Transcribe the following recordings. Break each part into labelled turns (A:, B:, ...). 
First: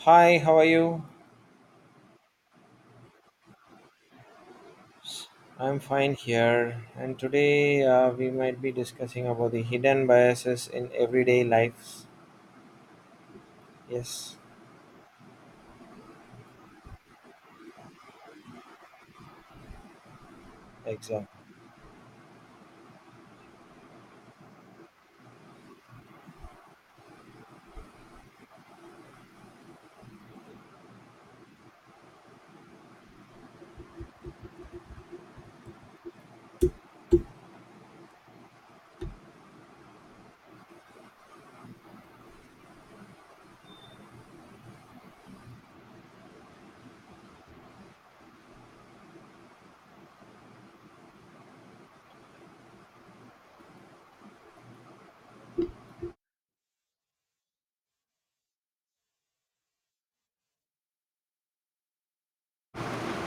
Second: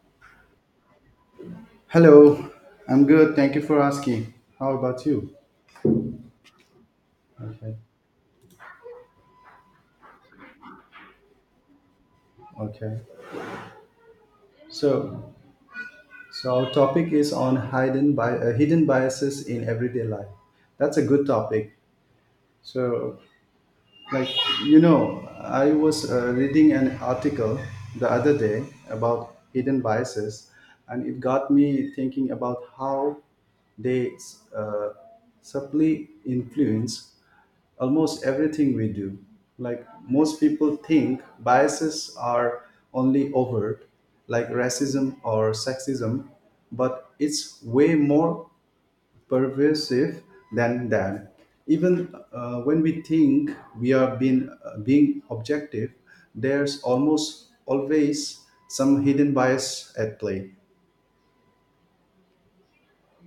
A: Hi, how are you?
B: Hello, I'm good. Thank you for asking. How about you?
A: I'm fine here, and
B: Okay.
A: today we might be discussing about the hidden biases in everyday lives.
B: Okay.
A: Yes,
B: So, so, our topic is on hidden biases in everyday life. That's a good
A: exactly.
B: topic. So, like you know I was reading an article the other day about hidden biases, and it got me thinking about how they uh, subtly influence almost everything we do. Like most people think biases are only overt, like racism or sexism, but it's way more pervasive than that. Even when we think we are being objective, there's almost always some hidden bias at play.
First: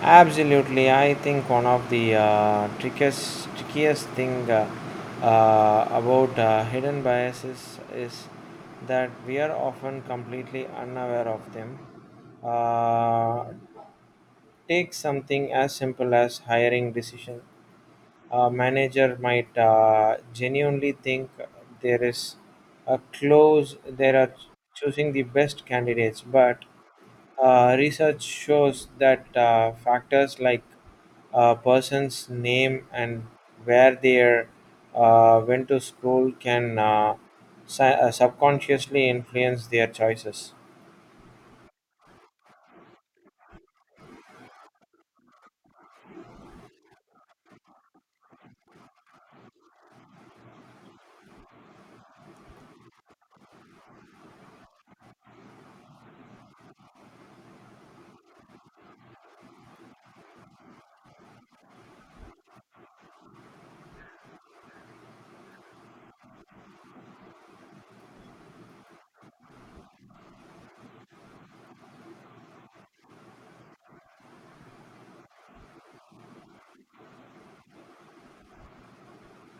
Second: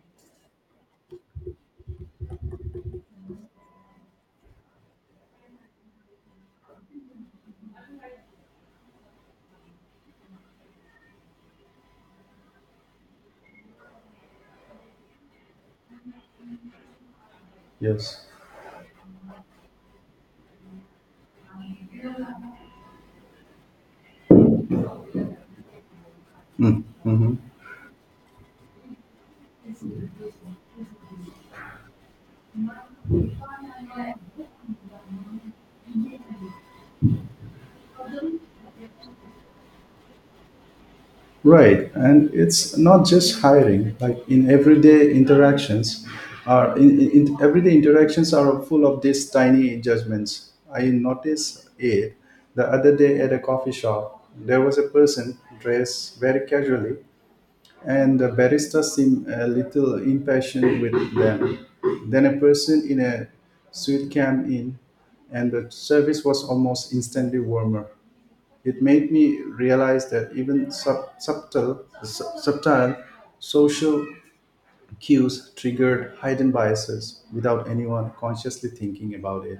A: Absolutely, I think one of the trickiest trickiest thing about hidden biases is that we are often completely unaware of them. Uh, Take something as simple as hiring decision,
B: Yes.
A: a manager might genuinely think there is a close there are choosing the best candidates, but
B: Mhm.
A: research shows that factors like a person's name and where they are, went to school can subconsciously influence their choices.
B: Right, and it's not just hiring. Like in everyday interactions, are in- everyday interactions are full of these tiny judgments. I noticed it the other day at a coffee shop. There was a person dressed very casually, and the barista seemed a little impatient with them. Then a person in a suit came in, and the service was almost instantly warmer. It made me realize that even subtle, subtle social cues triggered hidden biases without anyone consciously thinking about it.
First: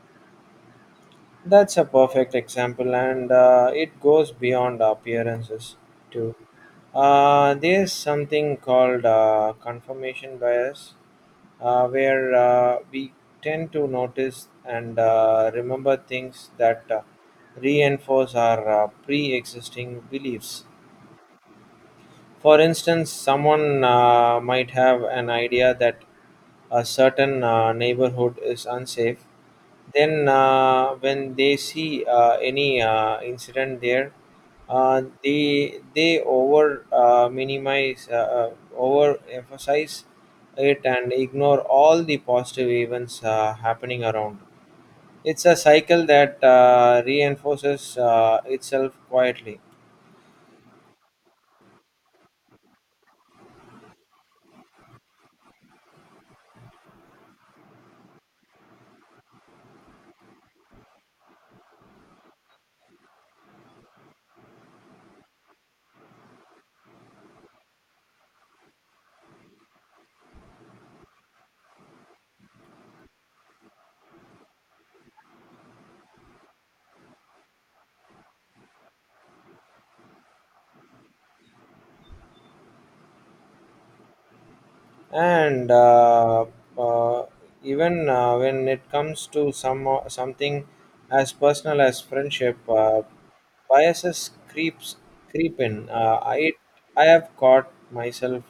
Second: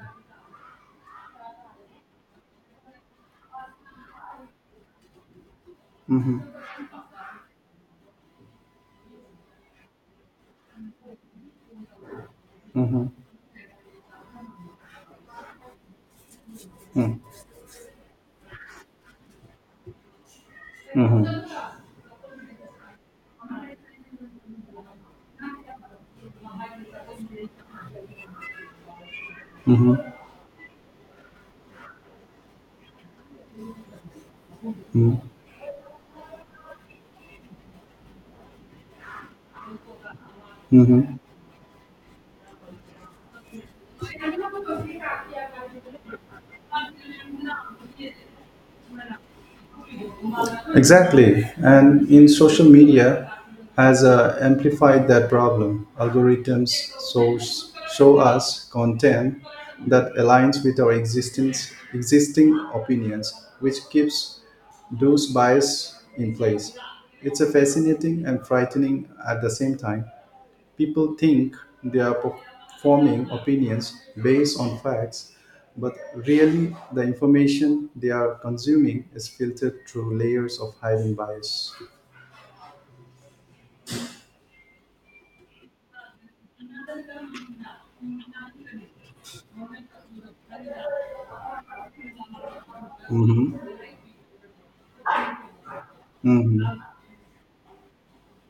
A: That's a perfect example, and it goes beyond appearances too. There's something called confirmation bias, where we tend to notice and remember things that reinforce our pre existing beliefs.
B: Mhm,
A: For instance, someone might have an idea that a certain neighborhood is unsafe,
B: mhm,
A: then when they see any incident there, they over minimize, over emphasize it and
B: mhm.
A: ignore all the positive events happening around. It's a cycle that reinforces itself quietly.
B: Exactly. And in social media has amplified that problem. Algorithms show us content that aligns with our existing opinions, which keeps those bias in place. It's a fascinating and frightening at the same time. People think they are forming opinions based on facts, but really the information they are consuming is filtered through layers of hidden bias.
A: And uh, uh, even when it comes to some something as personal as friendship, uh,
B: Mhm.
A: biases creeps creep in. uh, i
B: Mhm.
A: i have caught myself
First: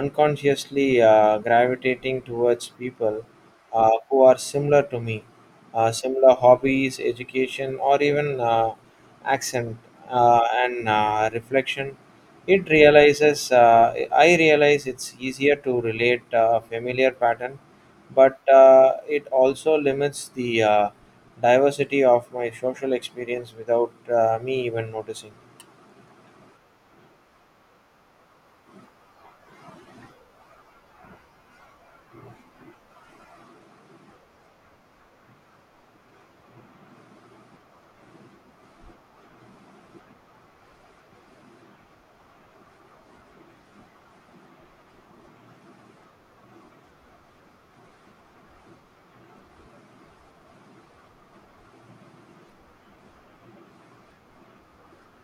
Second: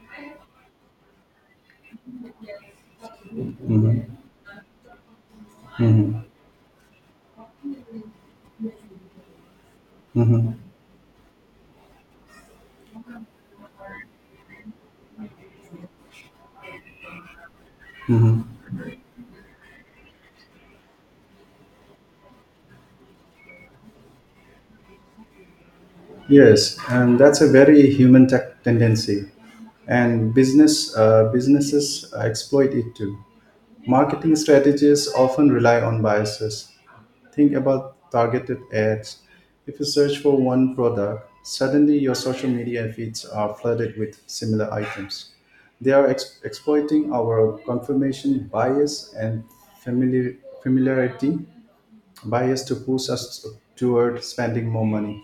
A: unconsciously gravitating towards people
B: Mhm.
A: who are similar to me,
B: Mhm.
A: similar hobbies, education, or even accent
B: Mhm.
A: and reflection. I realize it's easier to relate a familiar pattern, but it also limits the diversity of my social experience without me even noticing.
B: Yes, and that's a very human tech tendency, and businesses exploit it too. Marketing strategies often rely on biases. Think about targeted ads. If you search for one product, suddenly your social media feeds are flooded with similar items. They are exploiting our confirmation bias and familiar- familiarity bias to push us toward spending more money.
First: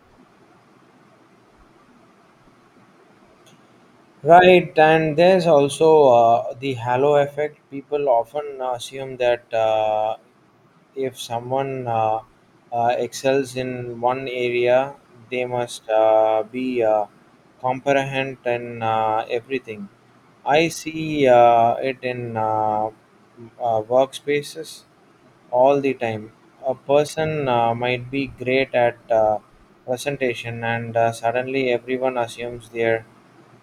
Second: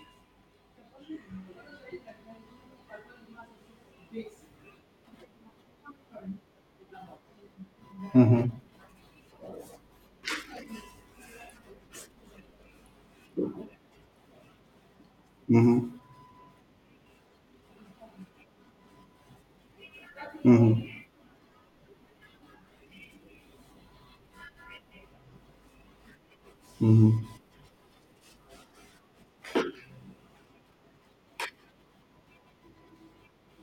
A: Right, and there's also the halo effect. People
B: Mhm,
A: often assume that if someone excels in one area, they must
B: mhm.
A: be comprehend in everything. I
B: Mm-hmm,
A: see it in workspaces all the time. A
B: mm-hmm,
A: person might be great at presentation, and suddenly everyone assumes they're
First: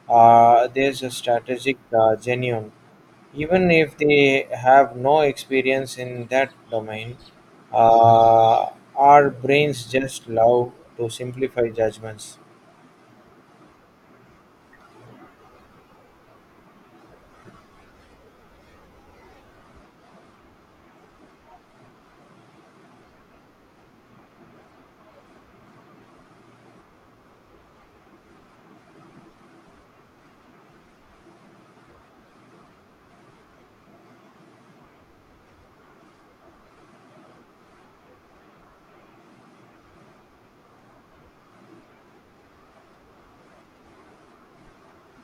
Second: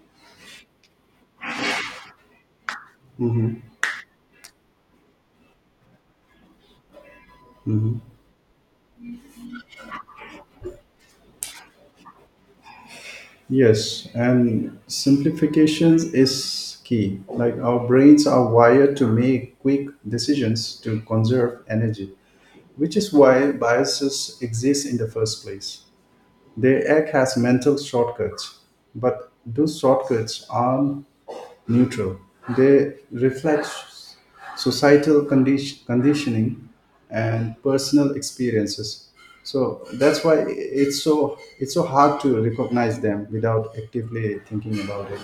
A: there's a strategic genuine.
B: mm-hmm,
A: Even if they have no experience in that domain,
B: mm-hmm.
A: uh, our brains just love to simplify judgments.
B: Yes, and simplifications is key. Like our brains are wired to make quick decisions to conserve energy, which is why biases exist in the first place. The egg has mental shortcuts, but those shortcuts aren't neutral. They reflect societal conditioning and personal experiences. So that's why it's so hard to recognize them without actively thinking about it.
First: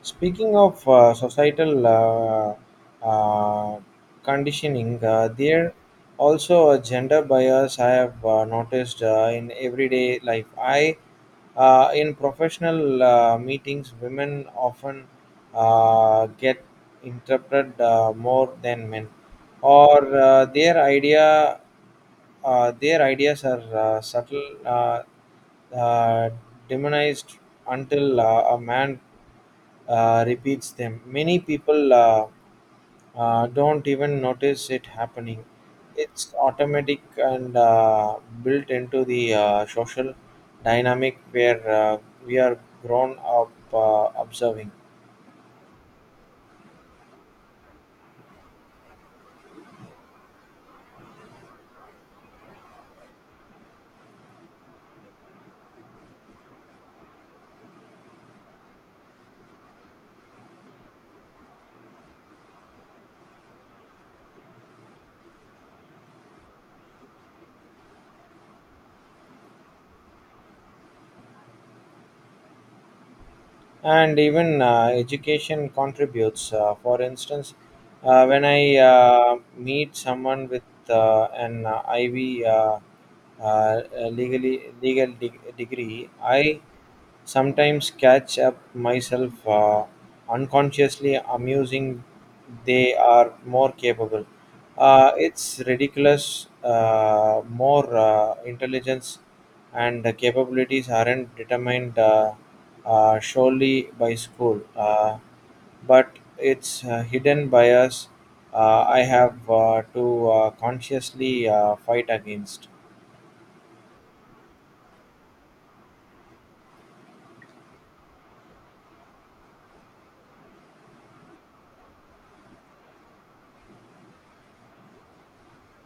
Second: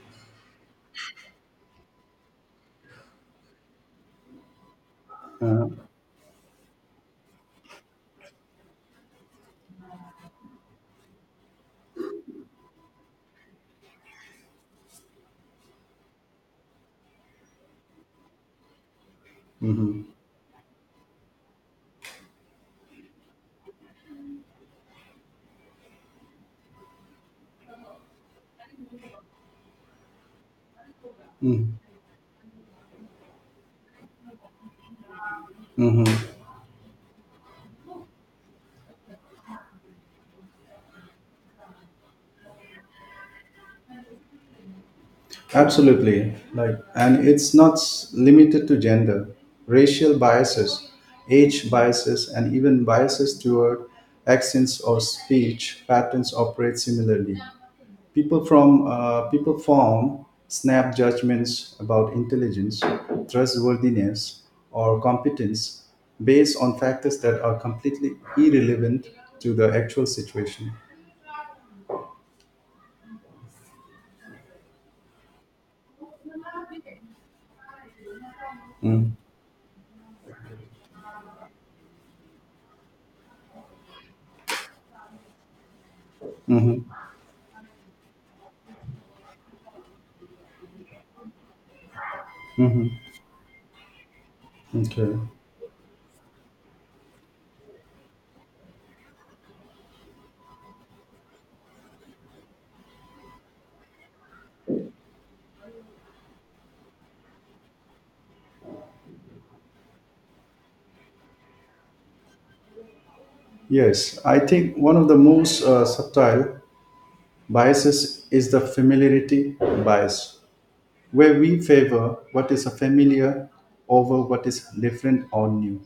A: Speaking of societal uh, conditioning,
B: Uh,
A: there also a gender bias I have noticed in everyday life. I In professional meetings, women often get interpreted more than men, or their ideas are subtle, uh, demonized until a man repeats them. Many
B: mm,
A: people don't even notice it happening.
B: mhm.
A: It's automatic and built into the social dynamic where we are grown up observing.
B: Absolutely. Like, and it's not limited to gender, racial biases, age biases, and even biases toward accents or speech patterns operate similarly. People form snap judgments about intelligence, trustworthiness, or competence based on factors that are completely irrelevant to the actual situation.
A: And even education contributes. For instance, when I meet someone with an IV a legally legal de- degree, I
B: Mm-hmm.
A: sometimes catch up myself unconsciously amusing they are more capable.
B: Okay.
A: It's ridiculous. More intelligence and capabilities aren't determined solely by school, but it's hidden bias I have to consciously fight against.
B: Yes, I think one of the most subtle biases is the familiarity bias, where we favor what is familiar over what is different or new.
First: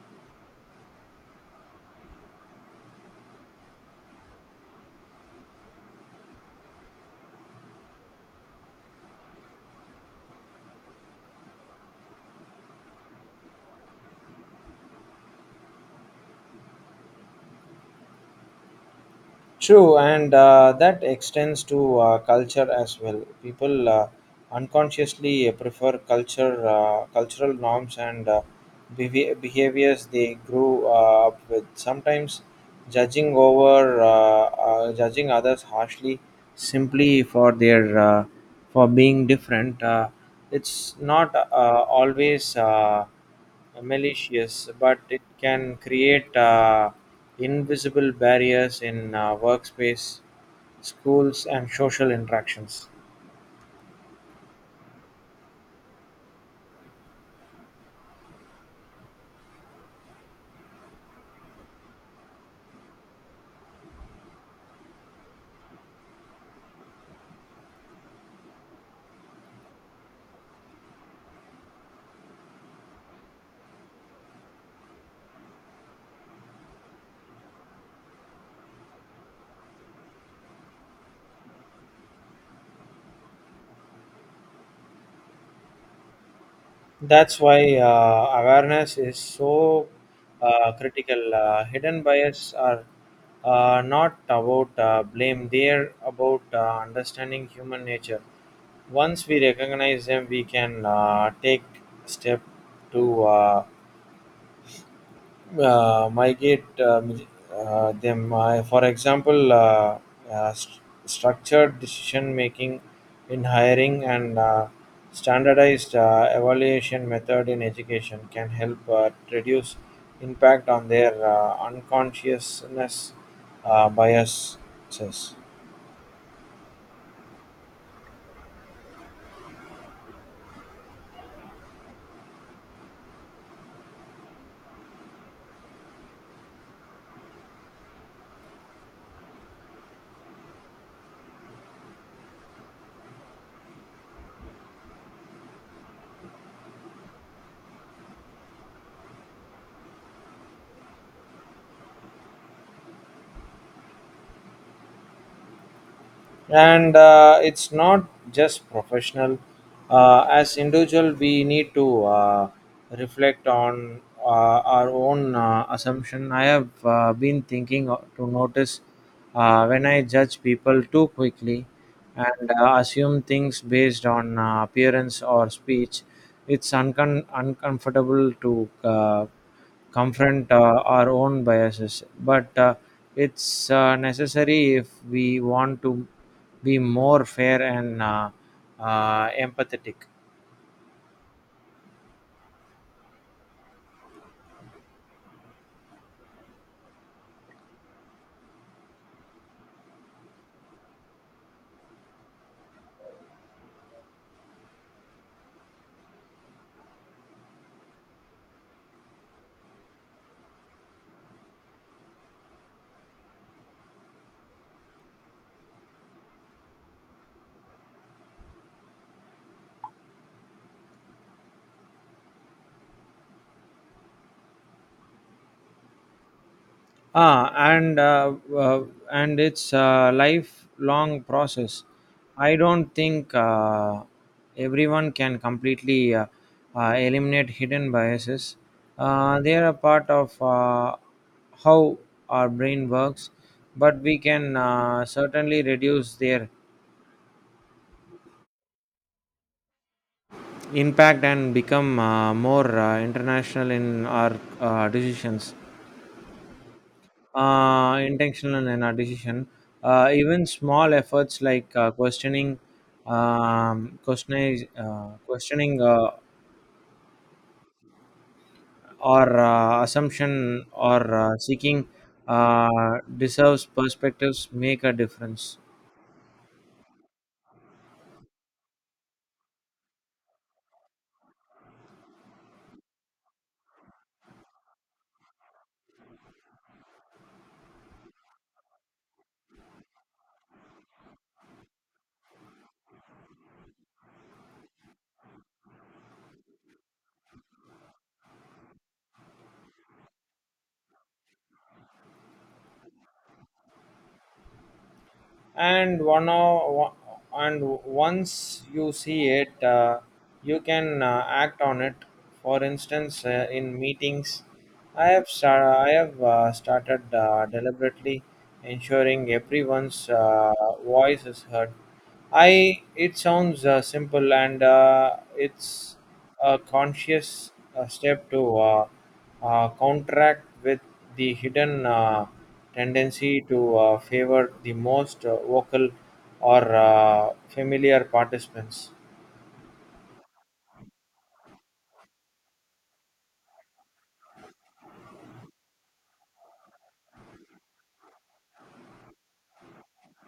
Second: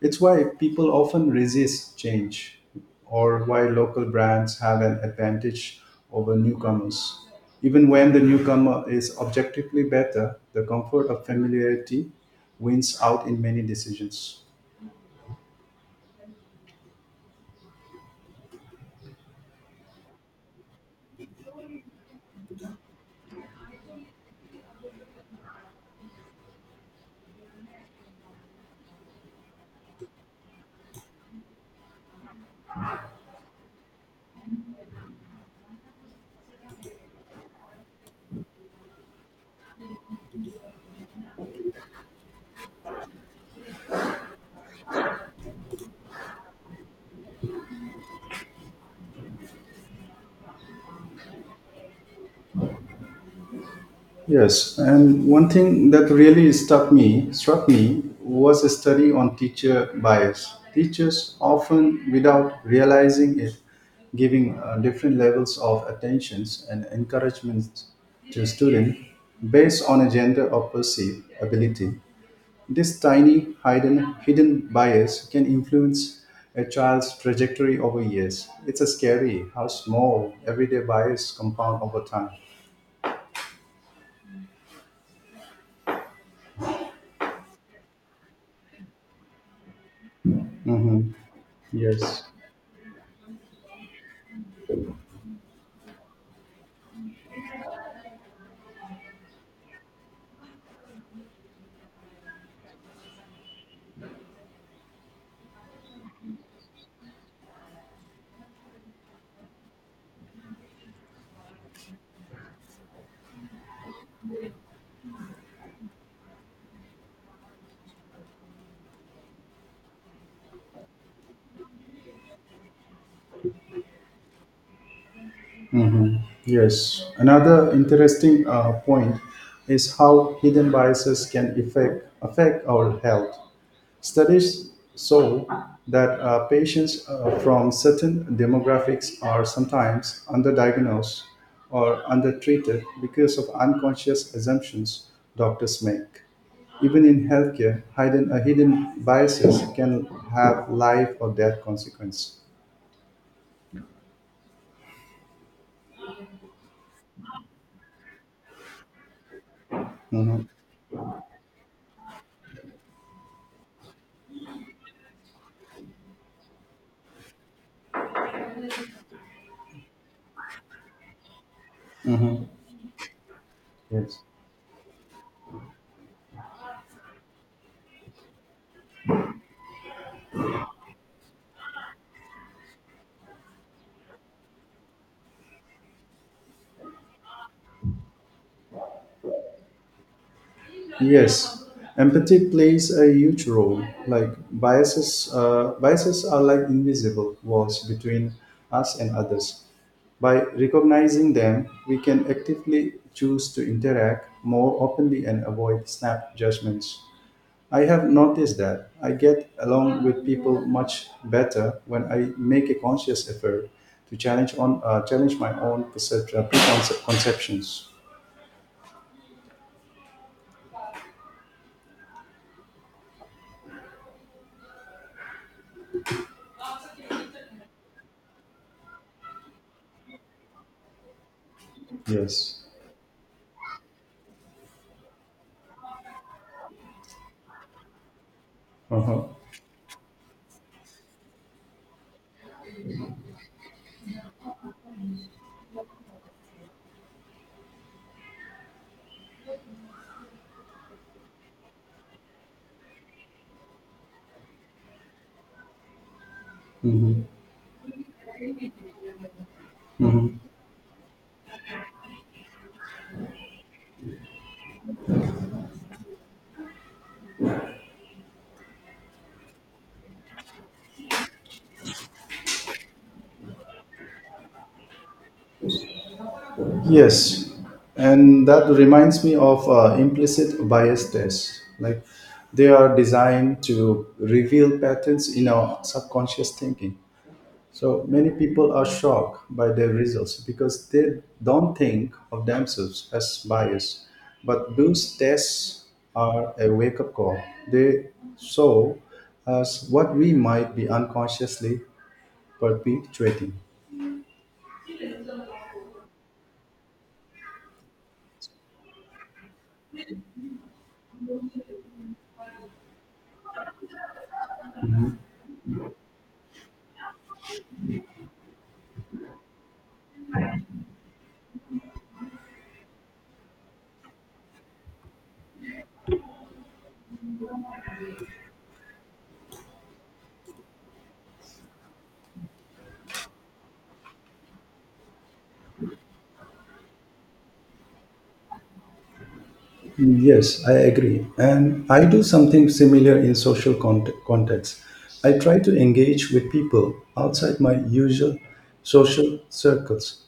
B: It's why people often resist change, or why local brands have an advantage over newcomers. Even when the newcomer is objectively better, the comfort of familiarity wins out in many decisions.
A: True, and that extends to culture as well. People unconsciously prefer cultural norms, and behaviors they grew up with. Sometimes judging others harshly simply for their for being different. It's not always malicious, but it can create invisible barriers in workspace, schools, and social interactions.
B: Yes, and one thing that really struck me was a study on teacher bias. Teachers often, without realizing it, giving different levels of attentions and encouragements to students based on a gender or perceived ability. This tiny hidden bias can influence a child's trajectory over years. It's a scary how small everyday bias compound over time.
A: That's why awareness is so
B: Mhm.
A: critical. Hidden
B: Yes.
A: bias are not about blame, they're about understanding human nature. Once we recognize them, we can take step to migrate them. For example, uh, st- structured decision making in hiring and standardized evaluation method in education can help reduce impact on their unconsciousness biases.
B: Yes, another interesting point is how hidden biases can affect our health. Studies show that patients from certain demographics are sometimes underdiagnosed or undertreated because of unconscious assumptions doctors make. Even in healthcare, hidden biases can have life or death consequence.
A: And it's not just professional,
B: Mhm,
A: as individual we need to reflect on our own assumption. I have been thinking to notice when I judge people too quickly
B: mhm,
A: and assume things based
B: yes.
A: on appearance or speech. It's uncomfortable to confront our own biases, but it's necessary if we want to be more fair and empathetic.
B: Yes, empathy plays a huge role. Like biases are like invisible walls between us and others. By recognizing them, we can actively choose to interact more openly and avoid snap judgments. I have noticed that I get along with people much better when I make a conscious effort to challenge my own perception, preconceptions.
A: Ah, and uh, uh, and it's a lifelong process. I
B: Yes.
A: don't think everyone can completely eliminate hidden biases.
B: Uh-huh.
A: They are a part of how our brain works, but we can certainly reduce their impact and become more international in our decisions.
B: Mhm.
A: Intentional and our decision. Even small efforts like questioning, or assumption, or seeking uh, deserves perspectives make a difference.
B: Yes, and that reminds me of implicit bias tests. Like they are designed to reveal patterns in our subconscious thinking. So many people are shocked by their results because they don't think of themselves as biased. But those tests are a wake up call. They show us what we might be unconsciously perpetuating.
A: and one o- and once you see it, you can act on it. For instance, in meetings, I have started deliberately ensuring everyone's voice is heard. I It sounds simple, and it's a conscious step to contract with the hidden tendency to favor the most vocal or familiar participants.
B: Yes, I agree. And I do something similar in social contexts. I try to engage with people outside my usual social circles.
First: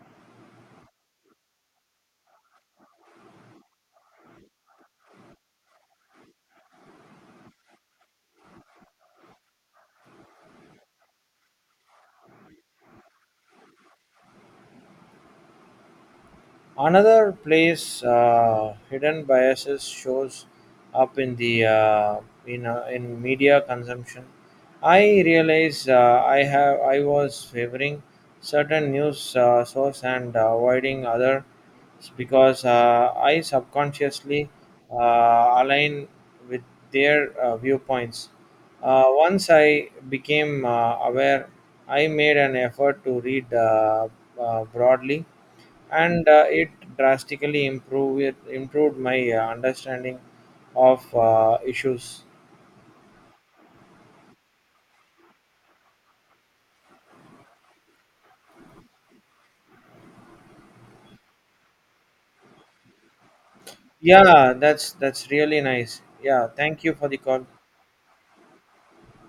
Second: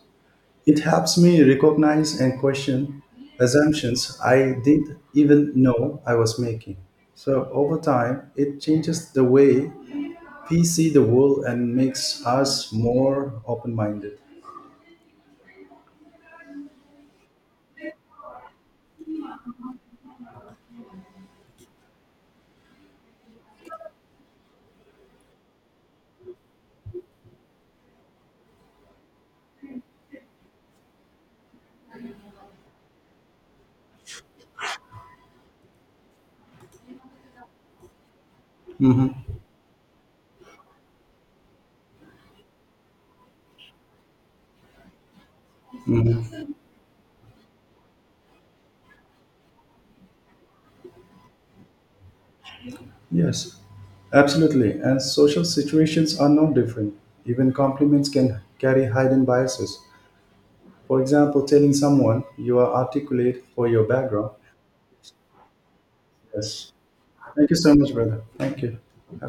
B: It helps me recognize and question assumptions I didn't even know I was making. So over time, it changes the way we see the world and makes us more open minded.
A: Another place hidden biases shows up in the in media consumption. I realize I was favoring certain news source and avoiding others because I subconsciously uh, align with their viewpoints. Once I became aware, I made an effort to read broadly, and it improved my understanding of issues.
B: Yes, absolutely. And social situations are no different. Even compliments can carry hidden biases. For example, telling someone you are articulate for your background.
A: Yeah, that's really nice. Yeah,
B: Yes.
A: thank you for the call.
B: Thank you so much, brother. Thank you. Have